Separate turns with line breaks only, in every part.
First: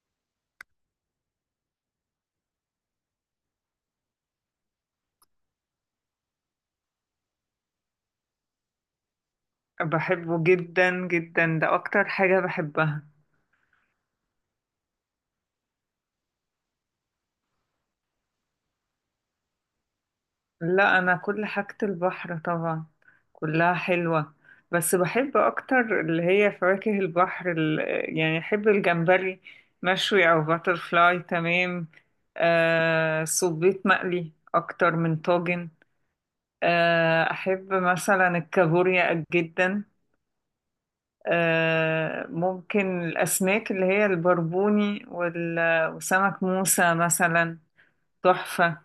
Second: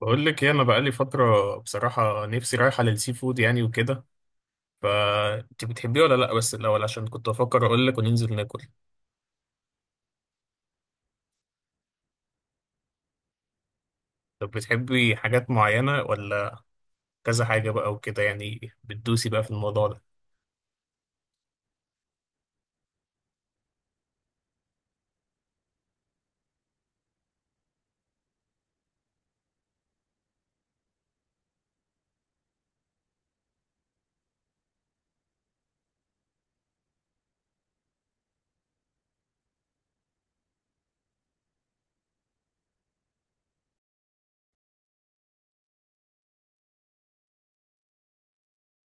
بقول لك ايه، انا بقالي فتره بصراحه نفسي رايحه للسي فود يعني وكده. فانت بتحبيه ولا لا؟ بس الاول عشان كنت بفكر اقول لك وننزل ناكل.
بحبه جدا جدا، ده أكتر حاجة بحبها.
طب بتحبي حاجات معينه ولا كذا حاجه بقى وكده؟ يعني بتدوسي بقى في الموضوع ده.
لا، أنا كل حاجة البحر طبعا، كلها حلوة. بس بحب أكتر اللي هي فواكه البحر يعني أحب الجمبري مشوي أو باترفلاي. تمام. آه، صبيط مقلي أكتر من طاجن. آه، أحب مثلا الكابوريا جدا. آه، ممكن الأسماك اللي هي البربوني وسمك موسى مثلا. تحفة.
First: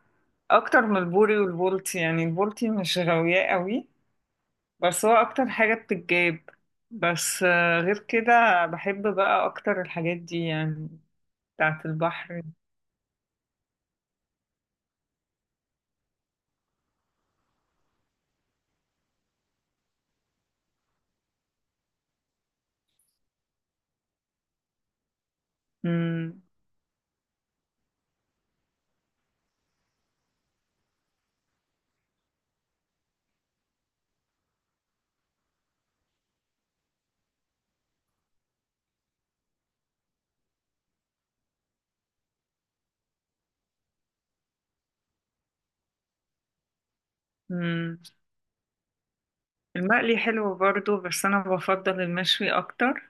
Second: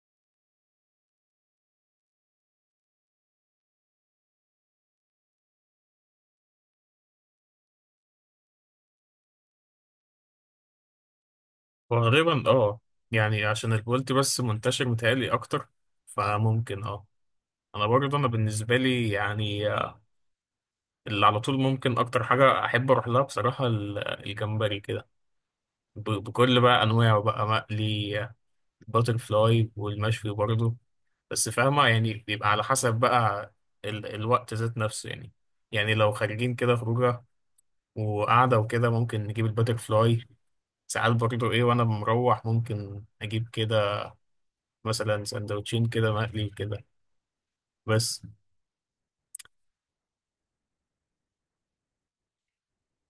أكتر من البوري والبولتي. يعني البولتي مش غاوياه قوي، بس هو أكتر حاجة بتتجاب. بس غير كده بحب بقى أكتر الحاجات دي، يعني بتاعة البحر.
غالبا اه، يعني عشان البولتي بس منتشر متهيألي اكتر، فممكن اه. انا برضه، انا بالنسبه لي يعني اللي على طول ممكن اكتر حاجه احب اروح لها بصراحه الجمبري كده.
مم.
بكل بقى انواعه، بقى مقلي الباتر فلاي والمشوي برضه. بس فاهمة يعني بيبقى على حسب بقى الوقت ذات نفسه يعني. يعني لو خارجين كده خروجة وقعدة وكده ممكن نجيب الباتر فلاي. ساعات برضه ايه، وانا مروح ممكن اجيب كده مثلا سندوتشين كده مقلي كده،
مم.
بس.
المقلي حلو برضو، بس أنا بفضل المشوي أكتر.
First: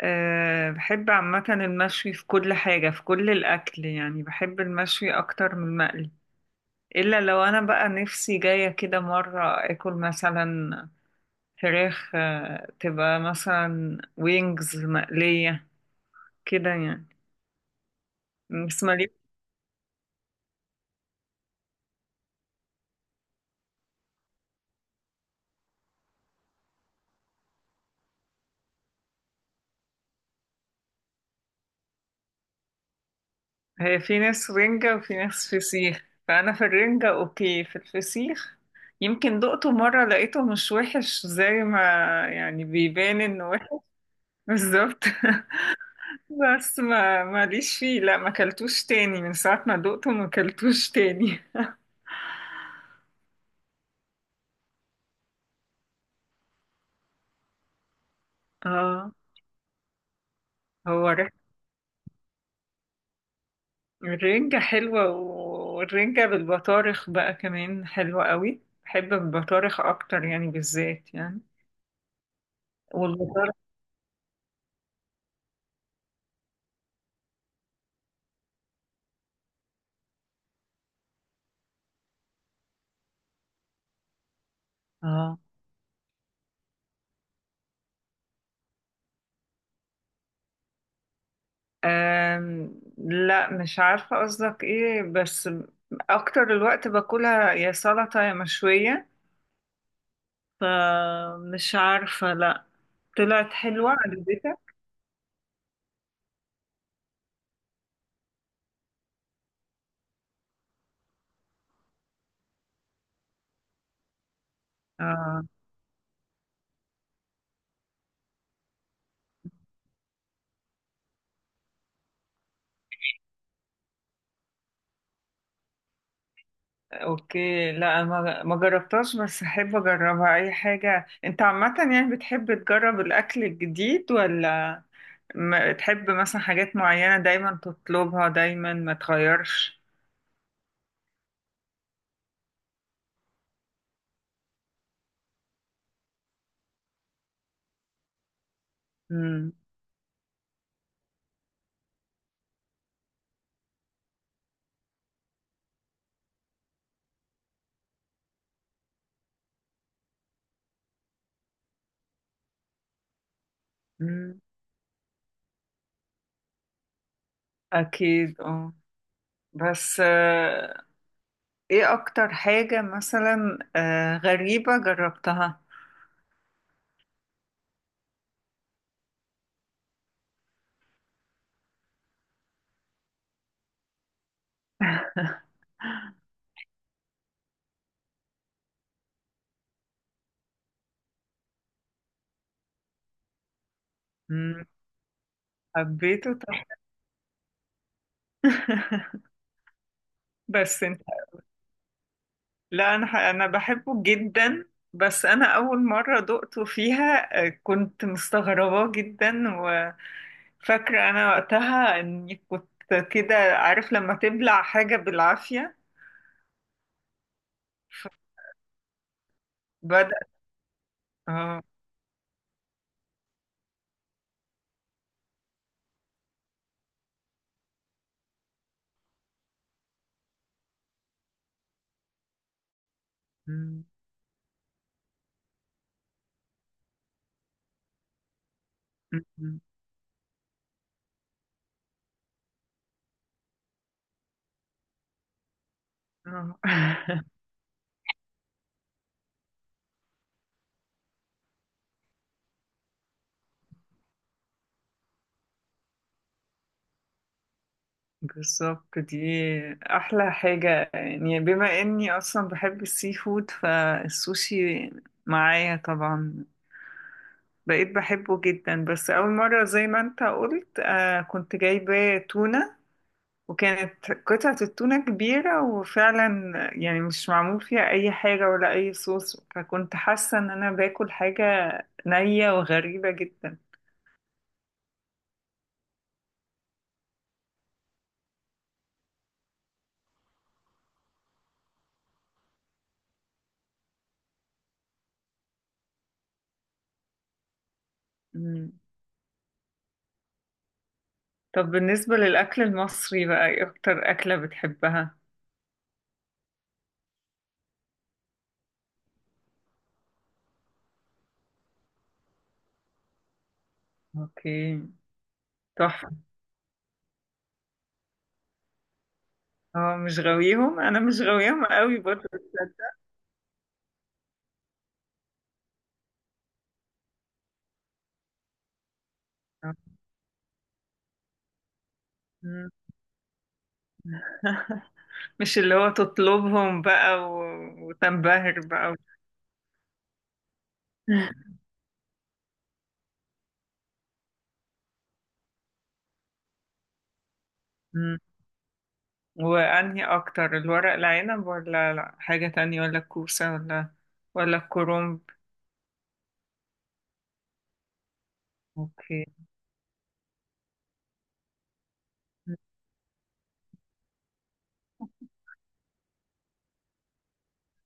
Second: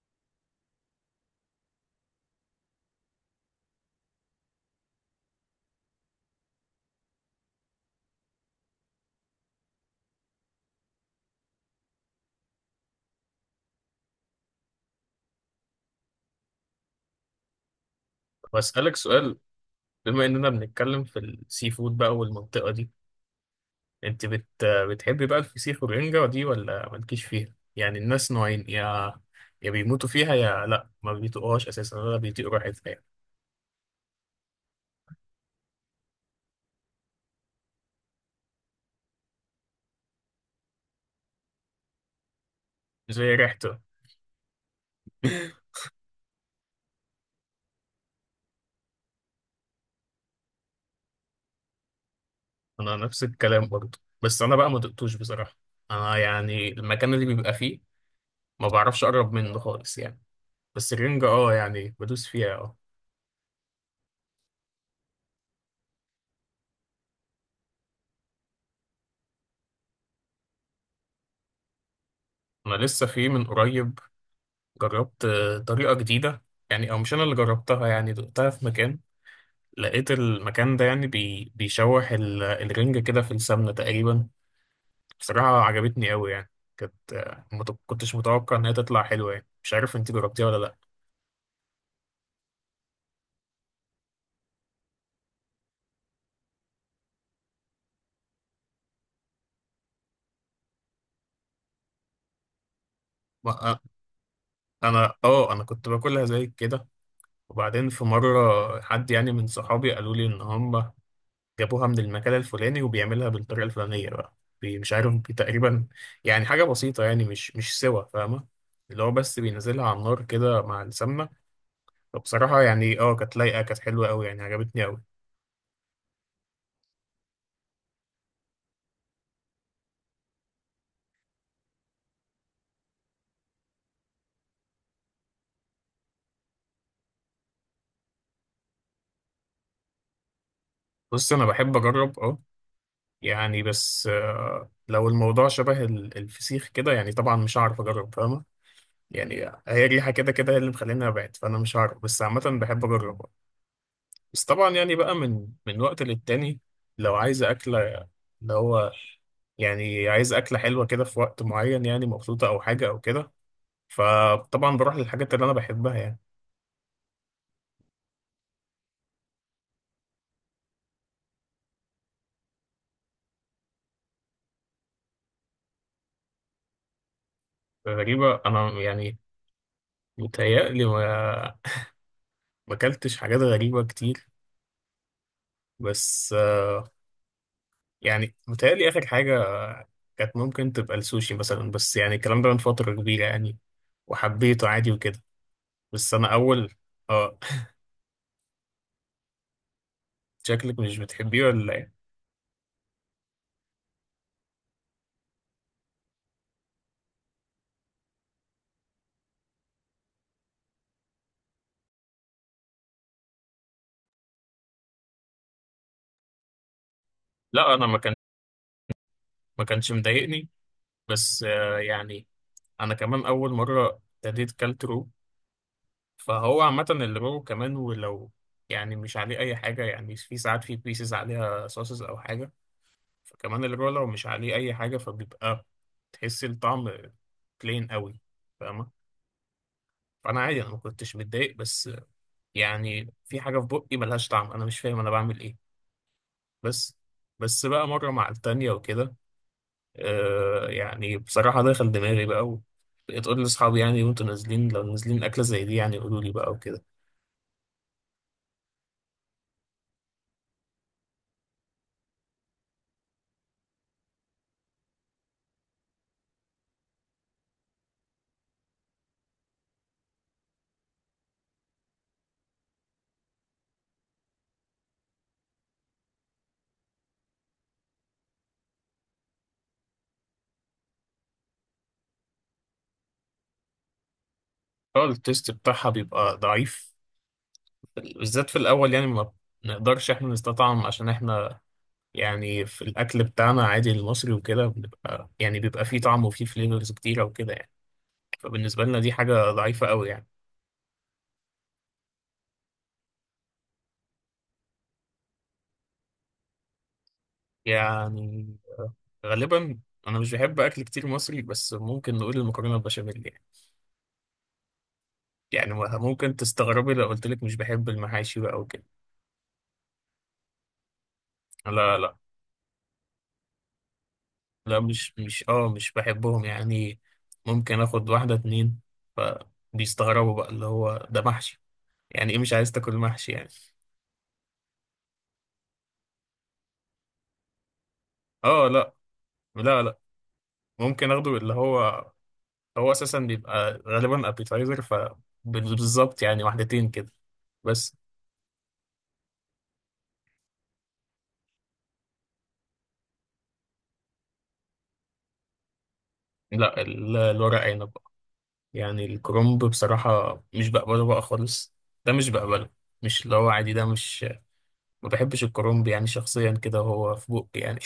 أه، بحب عامة المشوي في كل حاجة، في كل الأكل. يعني بحب المشوي أكتر من المقلي، إلا لو أنا بقى نفسي جاية كده مرة أكل مثلا فراخ تبقى مثلا وينجز مقلية كده يعني. بس
بسألك
مالي.
سؤال، بما اننا بنتكلم في السي فود بقى والمنطقة دي. انت بتحبي بقى الفسيخ والرنجة دي ولا مالكيش فيها؟ يعني الناس نوعين، يا بيموتوا فيها يا لا ما بيطيقوهاش اساسا ولا بيطيقوا ريحتها يعني.
هي في ناس رنجة وفي ناس فسيخ، فأنا في الرنجة أوكي، في الفسيخ يمكن دقته مرة لقيته مش وحش زي ما يعني بيبان
زي
إنه وحش.
ريحته
بالظبط. بس ما ماليش فيه، لا ما كلتوش تاني من ساعة ما دقته، ما كلتوش تاني.
انا نفس الكلام برضه، بس انا بقى ما دقتوش بصراحة. انا يعني المكان اللي بيبقى فيه ما بعرفش
اه.
اقرب منه خالص يعني. بس
هو
الرنجة اه، يعني بدوس فيها اه.
الرنجة حلوة، والرنجة بالبطارخ بقى كمان حلوة قوي. بحب البطارخ أكتر يعني، بالذات يعني
انا لسه في من
والبطارخ.
قريب جربت طريقة جديدة، يعني او مش انا اللي جربتها، يعني دقتها في مكان. لقيت المكان ده يعني بيشوح الرنجة كده في السمنة تقريبا.
اه.
بصراحة عجبتني قوي يعني. كانت آه، ما ت- كنتش متوقع إن هي تطلع حلوة يعني. مش عارف أنت جربتيها ولا لأ.
لا، مش عارفة قصدك ايه، بس أكتر الوقت باكلها يا سلطة يا مشوية، فمش عارفة. لا،
ما-
طلعت
آه،
حلوة عجبتك؟
أنا آه، أنا كنت باكلها زي كده، وبعدين في مرة حد يعني من صحابي قالوا لي إن هم جابوها من المكان الفلاني، وبيعملها بالطريقة الفلانية بقى. بي- مش عارف بي-
اه،
تقريبا يعني حاجة بسيطة يعني، مش سوا فاهمة. اللي هو بس بينزلها على النار كده مع السمنة. فبصراحة يعني اه كانت لايقة، كانت حلوة أوي يعني، عجبتني أوي.
اوكي. لا، ما جربتهاش، بس احب اجربها. اي حاجة. انت عامة يعني بتحب تجرب الاكل الجديد، ولا ما تحب مثلا حاجات معينة دايما تطلبها دايما ما تغيرش؟
بص انا بحب اجرب اه، يعني بس لو الموضوع شبه الفسيخ كده يعني، طبعا مش هعرف اجرب فاهمه يعني.
مم.
هي الريحه كده كده هي اللي مخليني ابعد، فانا مش هعرف، بس عامه بحب اجرب آه. بس طبعا يعني بقى من وقت للتاني، لو عايز اكله اللي هو يعني عايز اكله حلوه كده في وقت معين، يعني مبسوطه او حاجه او كده،
مم.
فطبعا بروح للحاجات اللي انا بحبها يعني.
أكيد، اه. بس ايه أكتر حاجة مثلا غريبة جربتها؟
غريبه، انا يعني متهيألي ما اكلتش حاجات غريبه كتير. بس يعني متهيألي آخر حاجة كانت ممكن تبقى السوشي مثلا، بس يعني الكلام ده من فترة كبيرة يعني،
مم.
وحبيته عادي وكده. بس أنا
حبيته طبعا.
أول آه. شكلك
بس
مش
انت،
بتحبيه ولا إيه؟
لا، أنا أنا بحبه جدا. بس أنا أول مرة دقته فيها، كنت مستغربة جدا. وفاكرة أنا وقتها إني كنت كده، عارف لما تبلع حاجة بالعافية؟
لا أنا ما كان ما كانش
بدأ،
مضايقني بس
اه.
آه يعني. أنا كمان أول مرة ابتديت كلت رو، فهو عامة الرو كمان ولو يعني مش عليه أي حاجة، يعني في ساعات في بيسز عليها صوصز أو حاجة. فكمان
مم.
الرو لو مش عليه أي حاجة فبيبقى تحس الطعم بلين قوي، فاهمة.
مم. مم.
فانا عادي، انا ما كنتش متضايق، بس يعني في حاجه في بقي ملهاش طعم، انا مش فاهم انا بعمل ايه.
آه.
بس بس بقى مره مع التانية وكده آه، يعني بصراحه دخل دماغي بقى، بقيت اقول لاصحابي يعني وانتوا نازلين، لو نازلين اكله زي دي يعني قولوا لي بقى وكده.
بالظبط دي أحلى حاجة. يعني بما إني أصلا بحب السي فود، فالسوشي معايا طبعا. بقيت بحبه جدا. بس أول مرة زي ما أنت قلت، آه، كنت جايبة تونة، وكانت قطعة التونة كبيرة، وفعلا يعني مش معمول فيها أي حاجة ولا أي صوص، فكنت حاسة إن أنا باكل حاجة نية وغريبة جدا.
اه، التيست بتاعها بيبقى ضعيف، بالذات في الاول يعني، ما نقدرش احنا نستطعم عشان احنا يعني في الاكل بتاعنا عادي المصري وكده بنبقى يعني بيبقى فيه طعم وفيه فليفرز كتيره وكده يعني. فبالنسبه لنا دي حاجه ضعيفه قوي يعني.
طب بالنسبة للأكل المصري بقى، إيه أكتر أكلة بتحبها؟
يعني آه، غالبا انا مش بحب اكل كتير مصري، بس ممكن نقول المكرونه البشاميل يعني.
أوكي.
يعني
تحفة.
ممكن تستغربي لو قلت لك مش بحب المحاشي بقى وكده.
اه، مش غاويهم، أنا مش غاويهم
لا
قوي
لا،
برضه، تصدق.
مش بحبهم يعني. ممكن اخد واحده اتنين، فبيستغربوا بقى، اللي هو ده محشي يعني ايه مش
مم.
عايز تاكل محشي يعني.
مش اللي هو تطلبهم بقى و... وتنبهر
اه
بقى
لا،
و...
لا لا، ممكن اخده اللي هو، هو اساسا بيبقى غالبا ابيتايزر، فبالظبط يعني واحدتين كده بس.
مم. وأنهي أكتر، الورق العنب ولا لا حاجة تانية، ولا الكوسة، ولا ولا الكرنب؟
لا الورق عنب. يعني
أوكي.
الكرومب بصراحة مش بقبله بقى خالص، ده مش بقبله. مش اللي هو عادي، ده مش، ما بحبش الكرومب يعني شخصيا كده، هو في بقي يعني.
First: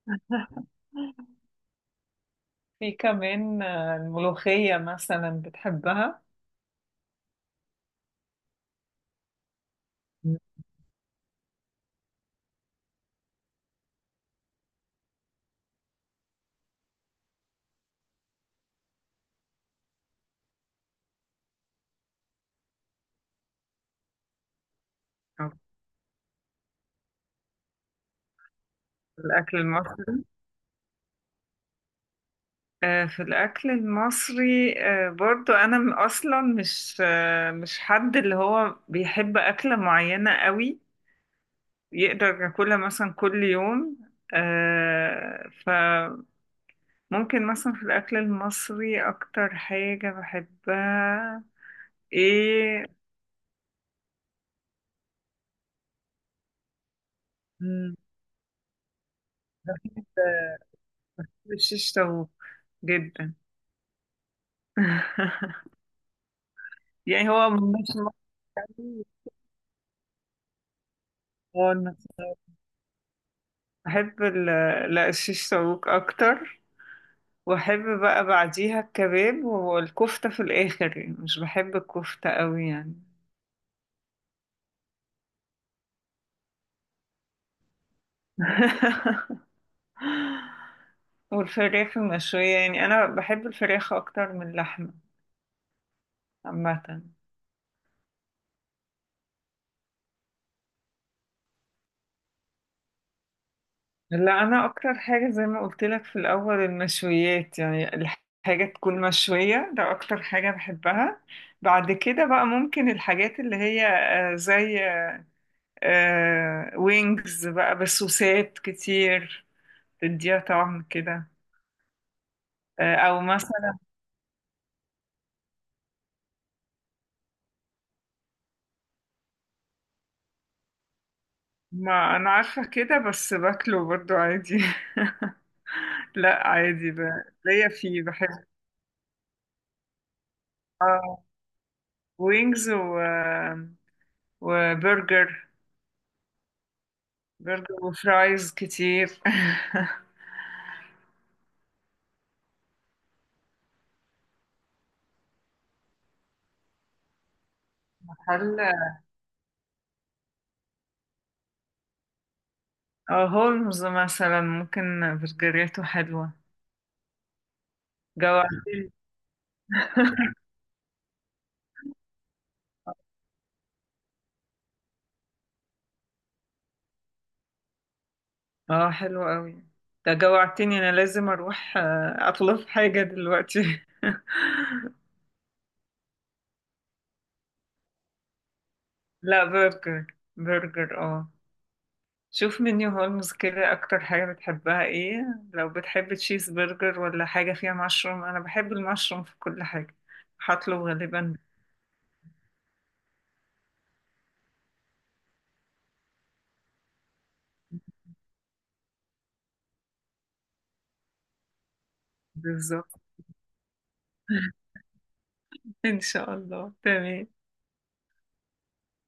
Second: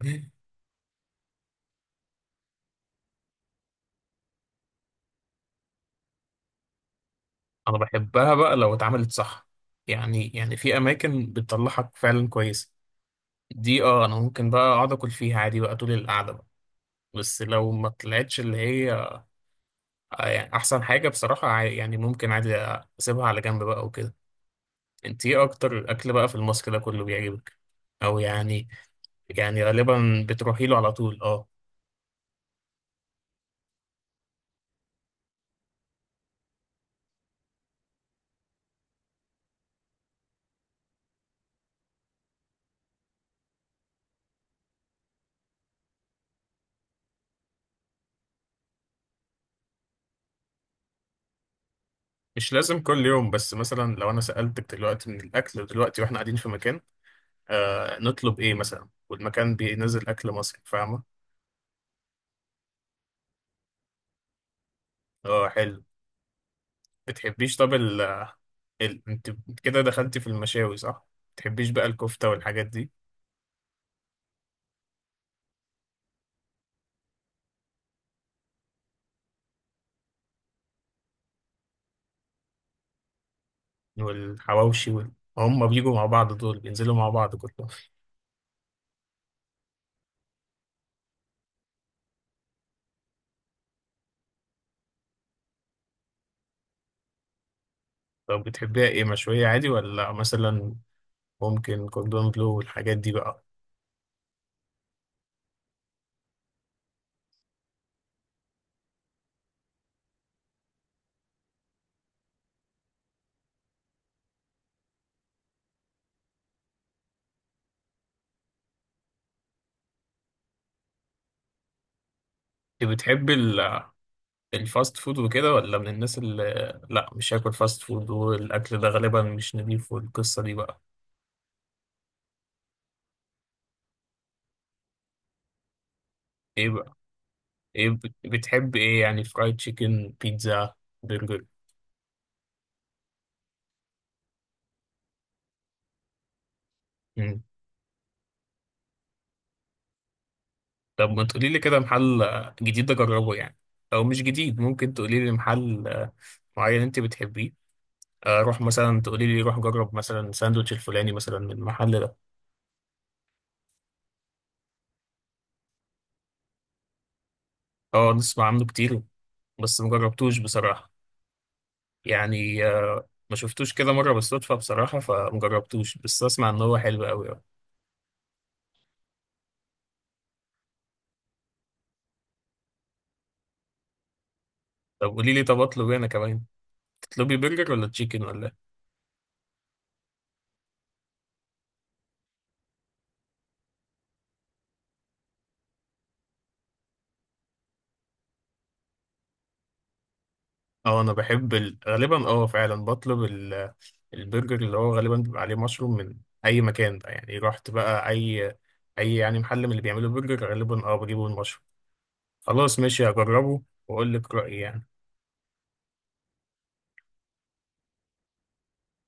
في كمان الملوخية مثلا بتحبها؟
أنا بحبها بقى لو اتعملت صح يعني،
مم.
يعني في أماكن بتطلعك فعلا كويسة. دي اه، أنا ممكن بقى أقعد أكل فيها عادي بقى طول القعدة بقى. بس لو ما طلعتش اللي هي يعني أحسن حاجة بصراحة يعني ممكن عادي أسيبها على جنب بقى وكده. أنت إيه
أو
أكتر أكل بقى في الماسك ده كله بيعجبك، أو يعني؟
الأكل
يعني
المصري؟
غالبا بتروحي له على طول اه.
في الأكل المصري، برضو أنا أصلا مش، مش حد اللي هو بيحب أكلة معينة قوي يقدر ياكلها مثلا كل يوم. فممكن مثلا في الأكل المصري أكتر حاجة بحبها
مش لازم
إيه.
كل يوم، بس مثلا لو انا سألتك دلوقتي من الاكل دلوقتي واحنا قاعدين في مكان،
مم.
آه نطلب ايه مثلا والمكان بينزل اكل
آه،
مصري فاهمه؟
الشيش طاووق، جدا.
اه حلو.
يعني هو
بتحبيش طب
مش مصري.
انت كده دخلتي في المشاوي صح، بتحبيش بقى
هو
الكفته والحاجات دي؟
بحب لا، الشيش طاووق أكتر. واحب بقى بعديها الكباب والكفتة في الاخر. يعني مش بحب الكفتة قوي يعني.
والحواوشي هم بيجوا مع بعض دول، بينزلوا مع بعض كلهم.
والفراخ المشوية. يعني انا بحب الفراخ اكتر من اللحمة عامة.
طب بتحبيها ايه، مشويه عادي ولا مثلا ممكن كوردون بلو والحاجات دي بقى؟
لا، انا اكتر حاجة زي ما قلت لك في الاول، المشويات. يعني الحاجة تكون مشوية، ده اكتر حاجة بحبها. بعد كده بقى ممكن الحاجات اللي هي زي وينجز بقى بسوسات كتير تديها طعم كده.
انت
او
بتحبي
مثلا،
الفاست فود وكده، ولا من الناس اللي لا مش هاكل فاست فود والاكل ده غالبا مش نضيف والقصه دي بقى؟
ما انا عارفه كده، بس باكله برضو عادي. لا
ايه
عادي،
بقى،
ب... ليا
ايه
فيه، بحب.
بتحب ايه يعني؟ فرايد تشيكن، بيتزا،
اه
برجر؟
وينجز و... وبرجر.
مم.
برجر، وفرايز كتير.
طب ما تقولي لي كده محل جديد اجربه يعني، او مش جديد، ممكن تقولي لي محل معين انت بتحبيه
هل،
اروح، مثلا تقولي لي روح جرب مثلا ساندوتش الفلاني مثلا من المحل ده.
اه هولمز مثلا ممكن، برجريته حلوة.
اه، نسمع عنه
جوعتني.
كتير بس مجربتوش بصراحه. يعني ما شفتوش كده مرة بالصدفة بصراحة فمجربتوش، بس أسمع إن هو حلو أوي أوي.
اه، حلو قوي. ده جوعتني، انا لازم اروح اطلب حاجة دلوقتي.
طب قولي لي، طب أطلب إيه أنا كمان؟ تطلبي برجر ولا تشيكن ولا إيه؟
لا برجر، برجر اه. شوف منيو هولمز كده، اكتر حاجة بتحبها ايه. لو بتحب تشيز برجر، ولا حاجة فيها مشروم، انا بحب المشروم في كل حاجة، هطلب
أه أنا
غالبا.
بحب غالبا أه فعلا بطلب البرجر اللي هو غالبا بيبقى عليه مشروم من أي مكان بقى. يعني رحت بقى أي أي يعني محل من اللي بيعملوا برجر غالبا أه بجيبه المشروم. خلاص
بالظبط.
ماشي، هجربه وأقول لك رأيي يعني.
ان شاء الله. تمام.